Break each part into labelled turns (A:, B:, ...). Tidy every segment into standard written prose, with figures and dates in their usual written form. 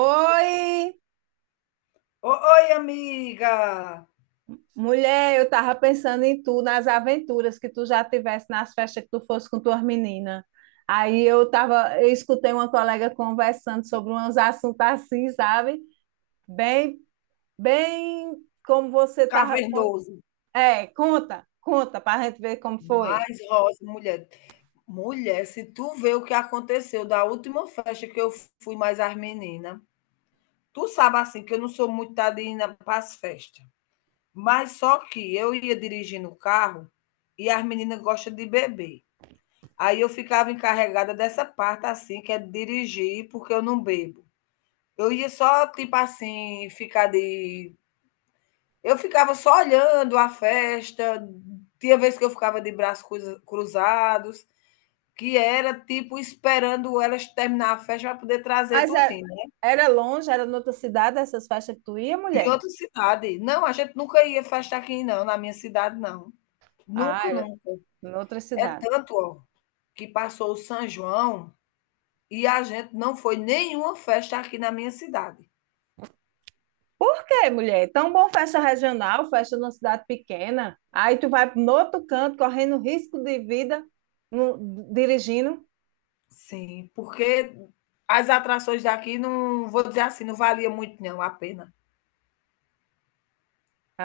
A: Oi,
B: O oi, amiga,
A: mulher, eu tava pensando em tu, nas aventuras que tu já tivesse nas festas que tu fosse com tuas meninas. Aí eu tava, eu escutei uma colega conversando sobre uns assuntos assim, sabe? Bem, bem como você tava. Con-
B: cavernoso,
A: é, conta, pra gente ver como foi.
B: mais rosa, mulher. Mulher, se tu vê o que aconteceu da última festa que eu fui mais as menina, tu sabe, assim, que eu não sou muito da na para as festa, mas só que eu ia dirigindo o carro e as meninas gostam de beber. Aí eu ficava encarregada dessa parte, assim, que é dirigir, porque eu não bebo. Eu ia só, tipo assim, ficar de Eu ficava só olhando a festa, tinha vez que eu ficava de braços cruzados, que era tipo esperando elas terminar a festa para poder trazer
A: Mas é-
B: tudinho, né.
A: Era longe, era noutra cidade essas festas que tu ia,
B: Em
A: mulher?
B: outra cidade. Não, a gente nunca ia festa aqui não, na minha cidade não.
A: Ah,
B: Nunca,
A: era
B: nunca.
A: noutra
B: É
A: cidade.
B: tanto, ó, que passou o São João e a gente não foi nenhuma festa aqui na minha cidade.
A: Por quê, mulher? Tão bom festa regional, festa numa cidade pequena. Aí tu vai no outro canto, correndo risco de vida, no- dirigindo.
B: Sim, porque as atrações daqui não vou dizer assim, não valia muito não a pena.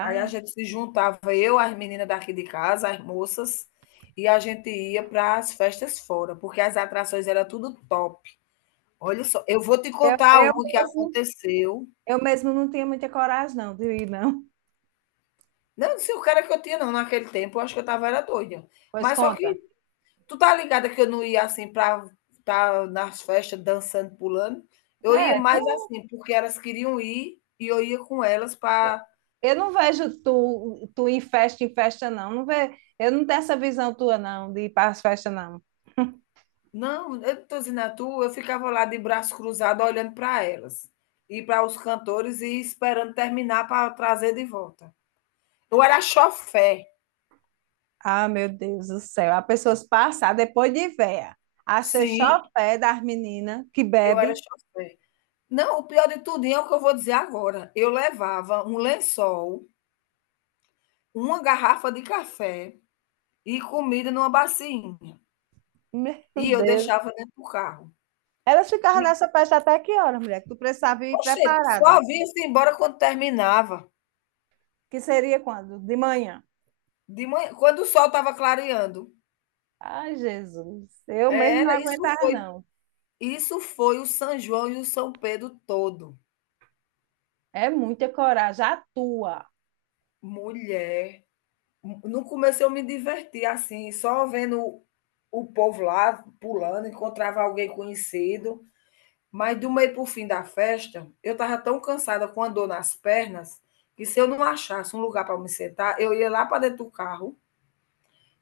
B: Aí a gente se juntava, eu, as meninas daqui de casa, as moças, e a gente ia para as festas fora, porque as atrações era tudo top. Olha só, eu vou te
A: eu,
B: contar
A: eu
B: uma que
A: mesmo,
B: aconteceu.
A: eu mesmo não tinha muita coragem, não, de ir, não.
B: Não, não sei o cara que eu tinha, não, naquele tempo, eu acho que eu estava era doida.
A: Pois
B: Mas só
A: conta.
B: que tu tá ligada que eu não ia assim para estar nas festas dançando, pulando. Eu ia
A: É,
B: mais
A: tu,
B: assim, porque elas queriam ir e eu ia com elas para
A: eu não vejo tu em festa, não. Não ve, eu não tenho essa visão tua, não, de ir para as festas, não.
B: Não, eu não estou dizendo a tu, eu ficava lá de braço cruzado olhando para elas e para os cantores e esperando terminar para trazer de volta. Eu era chofé.
A: Ah, meu Deus do céu. As pessoas passam depois de véia. Achei só
B: Sim,
A: o pé das meninas que
B: eu era
A: bebe.
B: chofé. Não, o pior de tudo é o que eu vou dizer agora. Eu levava um lençol, uma garrafa de café e comida numa bacinha.
A: Meu
B: E eu
A: Deus.
B: deixava dentro do carro.
A: Elas ficavam
B: E,
A: nessa festa até que horas, mulher? Que tu precisava ir
B: poxa, só
A: preparada.
B: vinha-se embora quando terminava.
A: Que seria quando? De manhã.
B: De manhã, quando o sol estava clareando.
A: Ai, Jesus. Eu mesmo não
B: Era, isso
A: aguentava,
B: foi
A: não.
B: Isso foi o São João e o São Pedro todo.
A: É muita coragem. A tua.
B: Mulher, no começo eu me diverti assim, só vendo o povo lá pulando, encontrava alguém conhecido, mas do meio para o fim da festa, eu estava tão cansada com a dor nas pernas, que se eu não achasse um lugar para me sentar, eu ia lá para dentro do carro,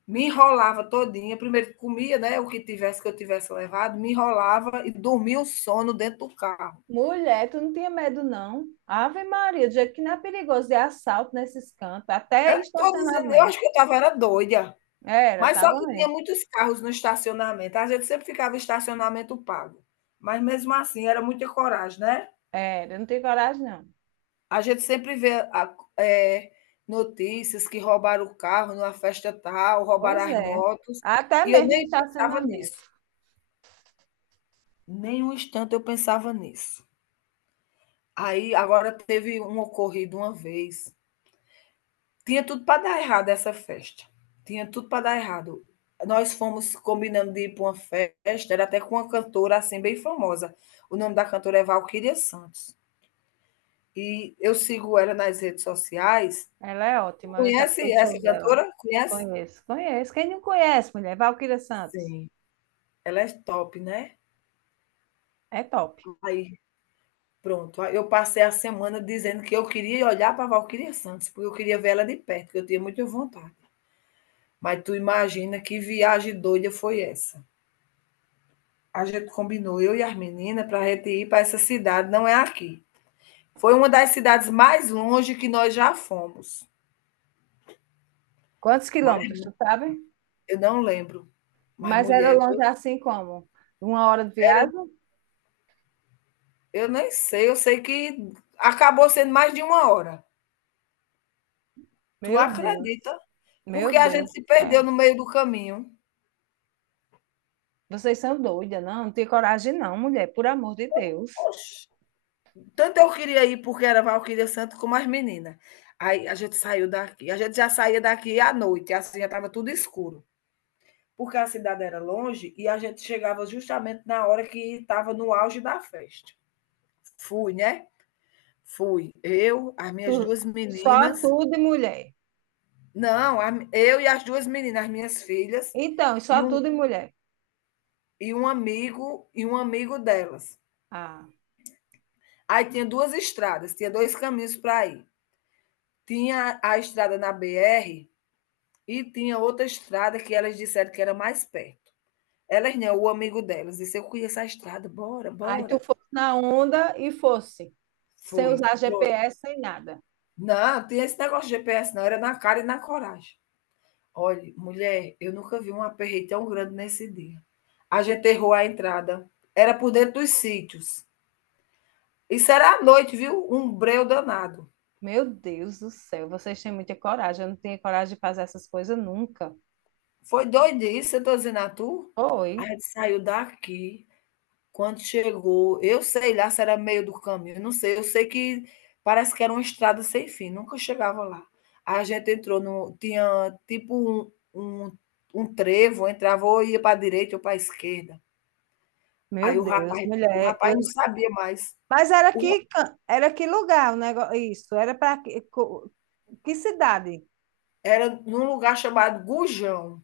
B: me enrolava todinha, primeiro comia, né, o que tivesse que eu tivesse levado, me enrolava e dormia o sono dentro do carro.
A: Mulher, tu não tinha medo, não. Ave Maria, do jeito que não é perigoso de assalto nesses cantos, até
B: Eu tô dizendo, eu
A: estacionamento.
B: acho que eu estava era doida.
A: Era,
B: Mas só
A: tava
B: que tinha
A: mesmo.
B: muitos carros no estacionamento. A gente sempre ficava em estacionamento pago, mas mesmo assim era muita coragem, né.
A: Era, eu não tinha coragem, não.
B: A gente sempre vê a notícias que roubaram o carro numa festa tal, roubaram
A: Pois
B: as
A: é.
B: motos,
A: Até
B: e eu
A: mesmo em
B: nem pensava
A: estacionamento.
B: nisso, nem um instante eu pensava nisso. Aí agora teve um ocorrido uma vez Tinha tudo para dar errado essa festa. Tinha tudo para dar errado. Nós fomos combinando de ir para uma festa, era até com uma cantora assim bem famosa. O nome da cantora é Valquíria Santos. E eu sigo ela nas redes sociais.
A: Ela é ótima, eu já fui
B: Conhece
A: show
B: essa
A: dela.
B: cantora? Conhece?
A: Conheço, conheço. Quem não conhece, mulher? Valquíria Santos.
B: Sim. Ela é top, né?
A: É top.
B: Aí, pronto. Aí eu passei a semana dizendo que eu queria olhar para Valquíria Santos, porque eu queria ver ela de perto, que eu tinha muita vontade. Mas tu imagina que viagem doida foi essa. A gente combinou, eu e as meninas, para a gente ir para essa cidade, não é aqui. Foi uma das cidades mais longe que nós já fomos.
A: Quantos
B: Mas
A: quilômetros, tu sabe?
B: eu não lembro. Mas,
A: Mas era
B: mulher,
A: longe assim como? Uma hora de viagem?
B: eu nem sei, eu sei que acabou sendo mais de uma hora. Tu
A: Meu Deus,
B: acredita?
A: meu
B: Porque a
A: Deus
B: gente
A: do
B: se perdeu
A: céu.
B: no meio do caminho.
A: Vocês são doidas, não? Não tem coragem, não, mulher, por amor de Deus.
B: Oxe. Tanto eu queria ir porque era Valquíria Santo como as meninas. Aí a gente saiu daqui. A gente já saía daqui à noite, assim já estava tudo escuro. Porque a cidade era longe e a gente chegava justamente na hora que estava no auge da festa. Fui, né? Fui. Eu, as minhas
A: Tu-
B: duas
A: só
B: meninas.
A: tudo e mulher.
B: Não, eu e as duas meninas, as minhas filhas,
A: Então,
B: e
A: só
B: um,
A: tudo e mulher.
B: e um amigo delas.
A: Ah,
B: Aí tinha duas estradas, tinha dois caminhos para ir. Tinha a estrada na BR e tinha outra estrada que elas disseram que era mais perto. Elas não, o amigo delas disse: Eu conheço a estrada, bora,
A: aí tu
B: bora.
A: fosse na onda e fosse, sem
B: Fui.
A: usar GPS, sem nada.
B: Não, tem esse negócio de GPS não, era na cara e na coragem. Olhe, mulher, eu nunca vi um aperreio tão grande nesse dia. A gente errou a entrada, era por dentro dos sítios. Isso era à noite, viu? Um breu danado.
A: Meu Deus do céu, vocês têm muita coragem. Eu não tinha coragem de fazer essas coisas nunca.
B: Foi doidice, eu tô dizendo a tu. A
A: Oi.
B: gente saiu daqui. Quando chegou, eu sei lá se era meio do caminho, não sei, eu sei que parece que era uma estrada sem fim, nunca chegava lá. A gente entrou no tinha tipo um um trevo, entrava ou ia pra direita ou pra esquerda.
A: Meu
B: Aí
A: Deus,
B: o
A: mulher,
B: rapaz
A: eu...
B: não sabia mais.
A: mas era
B: O ra
A: que can- era que lugar o negócio, isso, era para que, co- que cidade?
B: era num lugar chamado Gujão,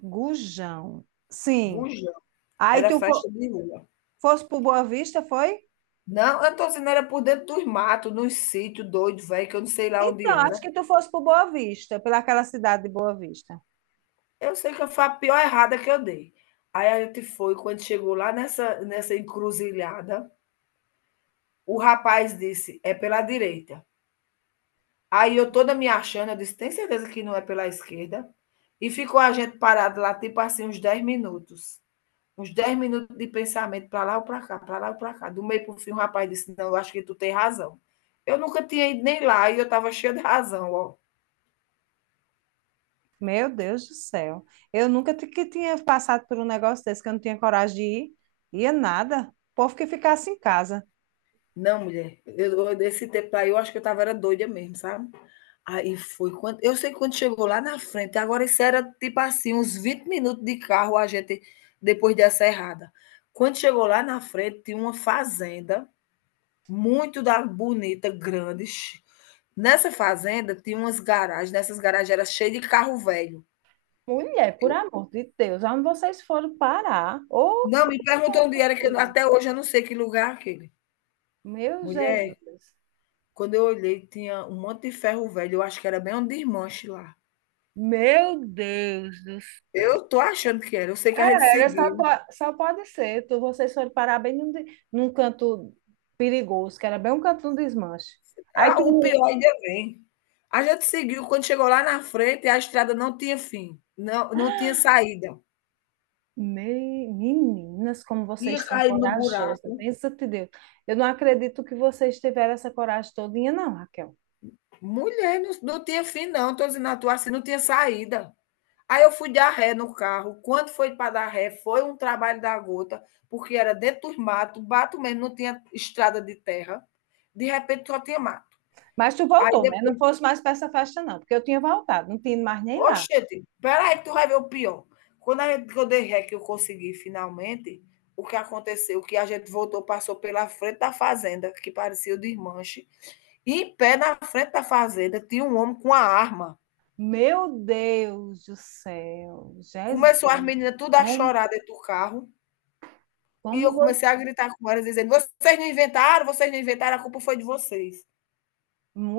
A: Gujão. Sim.
B: Gujão,
A: Aí
B: era
A: tu fo-
B: festa de rua.
A: fosse para Boa Vista, foi?
B: Não, eu tô dizendo, era por dentro dos matos, num sítio doido velho, que eu não sei lá onde
A: Então, acho
B: era.
A: que tu fosse para Boa Vista, pelaquela cidade de Boa Vista.
B: Eu sei que foi a pior errada que eu dei. Aí a gente foi, quando chegou lá nessa encruzilhada, o rapaz disse, é pela direita. Aí eu toda me achando, eu disse, tem certeza que não é pela esquerda? E ficou a gente parado lá, tipo assim, uns 10 minutos. Uns 10 minutos de pensamento, para lá ou para cá, para lá ou para cá. Do meio para o fim, o rapaz disse, não, eu acho que tu tem razão. Eu nunca tinha ido nem lá e eu estava cheia de razão, ó.
A: Meu Deus do céu. Eu nunca ti- que tinha passado por um negócio desse que eu não tinha coragem de ir. Ia nada. O povo que ficasse em casa.
B: Não, mulher, eu, desse tempo aí eu acho que eu estava era doida mesmo, sabe? Aí foi quando eu sei que quando chegou lá na frente, agora isso era tipo assim, uns 20 minutos de carro a gente depois dessa errada. Quando chegou lá na frente, tinha uma fazenda muito da bonita, grande. Nessa fazenda tinha umas garagens, nessas garagens era cheio de carro velho.
A: Mulher, por
B: Eu-
A: amor de Deus, onde vocês foram parar? Ô,
B: não, me perguntou onde era, até hoje eu não sei que lugar é aquele.
A: meu
B: Mulher,
A: Jesus.
B: quando eu olhei, tinha um monte de ferro velho, eu acho que era bem um desmanche lá.
A: Meu Deus do céu.
B: Eu tô achando que era, eu sei que a gente
A: Só,
B: seguiu.
A: po- só pode ser. Tu, vocês foram parar bem num, de- num canto perigoso, que era bem um canto de um desmanche. Aí
B: Ah, o
A: tu.
B: pior ainda vem. A gente seguiu, quando chegou lá na frente, a estrada não tinha fim, não tinha saída.
A: Me- meninas, como
B: Ia
A: vocês são
B: cair no
A: corajosas,
B: buraco.
A: bênção de Deus. Eu não acredito que vocês tiveram essa coragem todinha, não, Raquel.
B: Mulher, não tinha fim não, tô dizendo a tu assim, não tinha saída. Aí eu fui dar ré no carro, quando foi para dar ré, foi um trabalho da gota, porque era dentro dos mato, mato mesmo, não tinha estrada de terra, de repente só tinha mato.
A: Mas tu
B: Aí
A: voltou, né? Não
B: depois
A: fosse mais para essa festa, não, porque eu tinha voltado, não tinha ido mais nem lá.
B: Oxente, peraí, que tu vai ver o pior. Quando, quando eu dei que eu consegui finalmente, o que aconteceu, que a gente voltou, passou pela frente da fazenda, que parecia o desmanche, e em pé na frente da fazenda tinha um homem com a arma.
A: Meu Deus do céu, Jesus,
B: Começou as meninas tudo a
A: como,
B: chorar dentro do carro, e eu
A: como
B: comecei a
A: você.
B: gritar com elas, dizendo, vocês não inventaram, a culpa foi de vocês.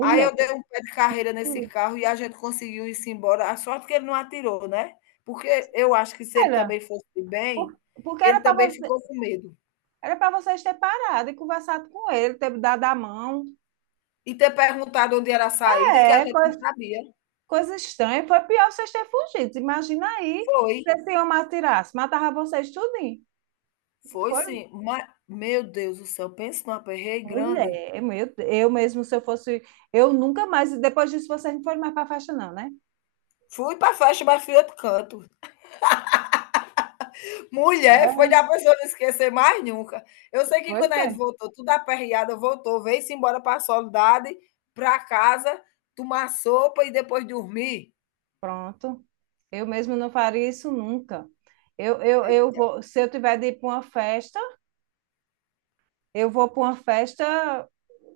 B: Aí eu dei um pé de carreira nesse
A: sim.
B: carro e a gente conseguiu ir-se embora. A sorte que ele não atirou, né, porque eu acho que se ele
A: Era,
B: também fosse bem,
A: por- porque
B: ele
A: era para
B: também
A: você,
B: ficou com medo.
A: era para vocês ter parado e conversado com ele, ter dado a mão.
B: E ter perguntado onde era a saída, que a
A: É,
B: gente não
A: coisa,
B: sabia.
A: coisa estranha. Foi pior vocês terem fugido. Imagina aí
B: Foi,
A: se esse homem atirasse, matava vocês tudinho.
B: foi
A: Foi
B: sim, ma meu Deus do céu, pense em um aperreio grande.
A: mulher, meu Deus. Eu mesmo, se eu fosse, eu nunca mais, depois disso vocês não foram mais para festa não, né?
B: Fui para a festa, mas fui outro canto.
A: É,
B: Mulher, foi da pessoa não esquecer mais nunca. Eu sei que
A: pois
B: quando a gente
A: é.
B: voltou, tudo aperreada, voltou, veio-se embora para a Soledade, para casa, tomar sopa e depois dormir.
A: Pronto. Eu mesmo não faria isso nunca. Eu
B: Eita,
A: vou, se eu tiver de ir para uma festa, eu vou para uma festa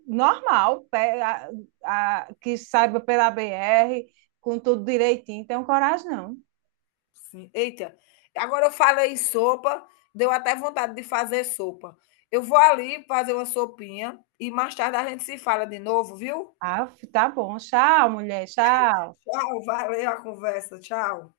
A: normal, pe- a- que saiba pela BR, com tudo direitinho. Tenho coragem, não.
B: sim, eita. Agora eu falei em sopa, deu até vontade de fazer sopa. Eu vou ali fazer uma sopinha e mais tarde a gente se fala de novo, viu?
A: Ah, tá bom. Tchau, mulher. Tchau.
B: Tchau, valeu a conversa, tchau.